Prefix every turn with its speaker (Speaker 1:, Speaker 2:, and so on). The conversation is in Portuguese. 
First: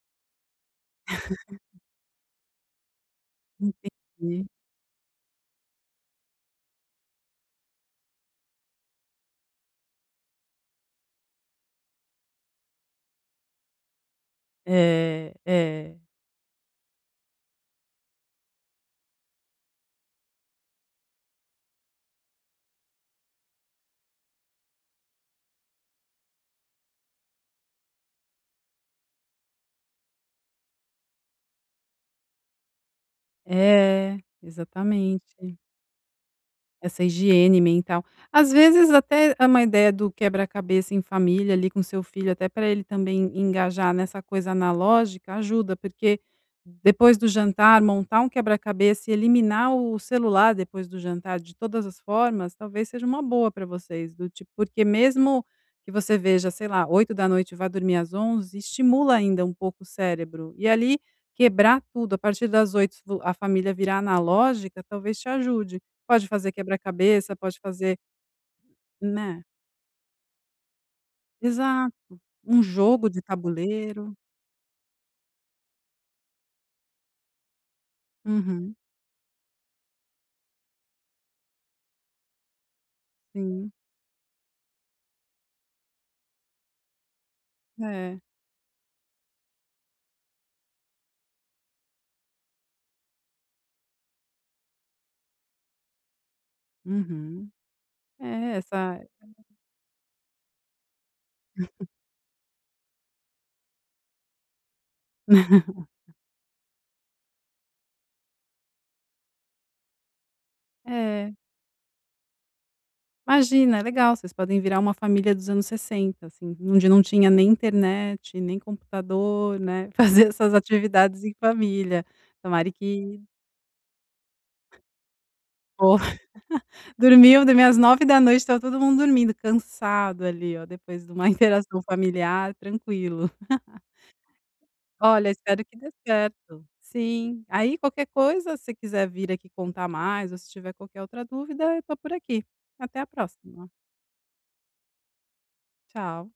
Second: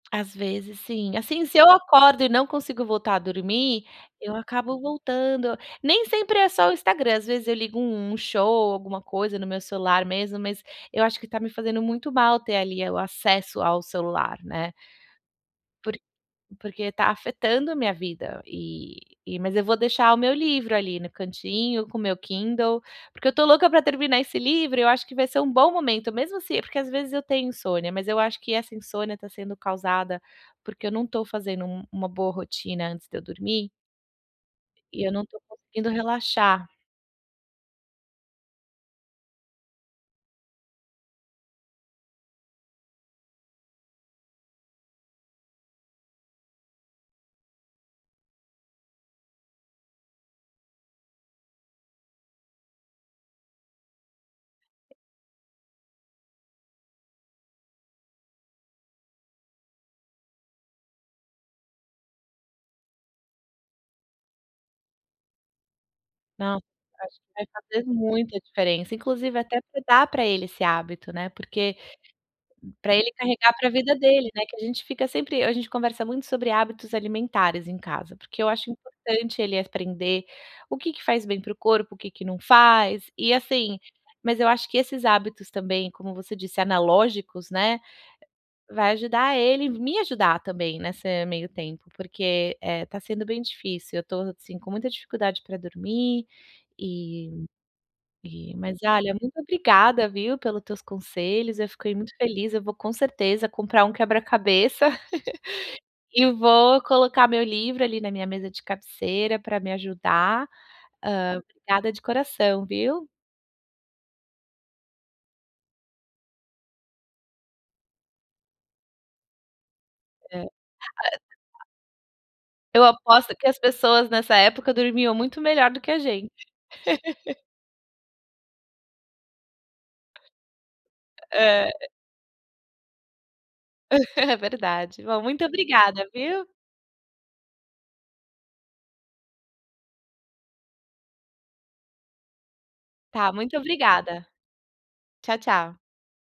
Speaker 1: Às vezes sim assim, se eu acordo e não consigo voltar a dormir, eu
Speaker 2: Entendi.
Speaker 1: acabo voltando, nem sempre é só o Instagram, às vezes eu ligo um um show, alguma coisa no meu celular mesmo, mas eu acho que tá me fazendo muito mal ter ali, eh, o acesso ao celular, né.
Speaker 2: É,
Speaker 1: Porq
Speaker 2: é.
Speaker 1: porque tá afetando a minha vida, eh eh, mas eu vou deixar o meu livro ali no cantinho com o meu Kindle, porque eu tô louca pra terminar esse livro, eu acho que vai ser um bom momento, mesmo, assi é porque às vezes eu tenho insônia, mas eu acho que essa insônia tá sendo causada porque eu não tô fazendo um uma boa rotina antes de eu dormir
Speaker 2: É.
Speaker 1: e eu não tô
Speaker 2: Exatamente.
Speaker 1: conseguindo relaxar
Speaker 2: Essa higiene mental às vezes até é uma ideia do quebra-cabeça em família, ali com o seu filho até pra ele também engajar nessa coisa analógica, ajuda, porque depois do jantar montar um quebra-cabeça e eliminar o celular, depois do jantar de todas as formas, talvez seja uma boa pra vocês do tipo porque mesmo que você veja, sei lá, 20h e vá dormir às 23h, estimula ainda um pouco o cérebro e ali quebrar tudo a partir das 20h a família virar analógica talvez te ajude. Pode fazer
Speaker 1: Não, acho que
Speaker 2: quebra-cabeça,
Speaker 1: vai
Speaker 2: pode
Speaker 1: fazer
Speaker 2: fazer
Speaker 1: muita diferença, inclusive
Speaker 2: Né?
Speaker 1: até pe dar pra ele esse hábito, né, porque,
Speaker 2: Exato, Um
Speaker 1: pra
Speaker 2: jogo
Speaker 1: ele
Speaker 2: de
Speaker 1: carregar pra vida
Speaker 2: tabuleiro.
Speaker 1: dele, né, que a gente fica sempre a gente conversa muito sobre hábitos alimentares em casa, porque eu acho
Speaker 2: Uhum.
Speaker 1: importante ele aprender o que que faz bem para o corpo, o que que não faz, e,
Speaker 2: Sim.
Speaker 1: assim mas eu acho que esses hábitos também, como você disse, analógicos, né,
Speaker 2: É.
Speaker 1: vai ajudar ele me ajudar também nessa meio tempo, porque, eh, tá sendo bem difícil, eu tô assim com muita dificuldade pra dormir, eh
Speaker 2: Uhum.
Speaker 1: eh,
Speaker 2: É,
Speaker 1: mas
Speaker 2: sai
Speaker 1: olha, muito obrigada viu, pelos teus conselhos, eu fiquei muito feliz, eu vou com certeza comprar um quebra-cabeça, e vou colocar meu livro ali na minha mesa de cabeceira pra me ajudar,
Speaker 2: É.
Speaker 1: hã, obrigada de coração, viu?
Speaker 2: Imagina, é legal, vocês podem virar uma família dos anos 60, assim, onde não tinha nem internet, nem computador, né, fazer
Speaker 1: É
Speaker 2: essas atividades em
Speaker 1: [unintelligible]
Speaker 2: família. Tomara
Speaker 1: Eu
Speaker 2: que
Speaker 1: aposto que as pessoas nessa época dormiam muito melhor do que
Speaker 2: Ô.
Speaker 1: a gente.
Speaker 2: Dormiam, dormiam às 21h estava todo mundo dormindo, cansado ali ó, depois de uma
Speaker 1: É.
Speaker 2: interação familiar, tranquilo.
Speaker 1: É verdade. Bom
Speaker 2: Olha
Speaker 1: muito
Speaker 2: espero que dê
Speaker 1: obrigada viu?
Speaker 2: certo. Sim. Aí qualquer coisa, se quiser vir aqui contar mais ou se tiver qualquer outra dúvida eu tô por aqui. Até a
Speaker 1: Tá, muito
Speaker 2: próxima.
Speaker 1: obrigada. Tchau tchau.
Speaker 2: Tchau.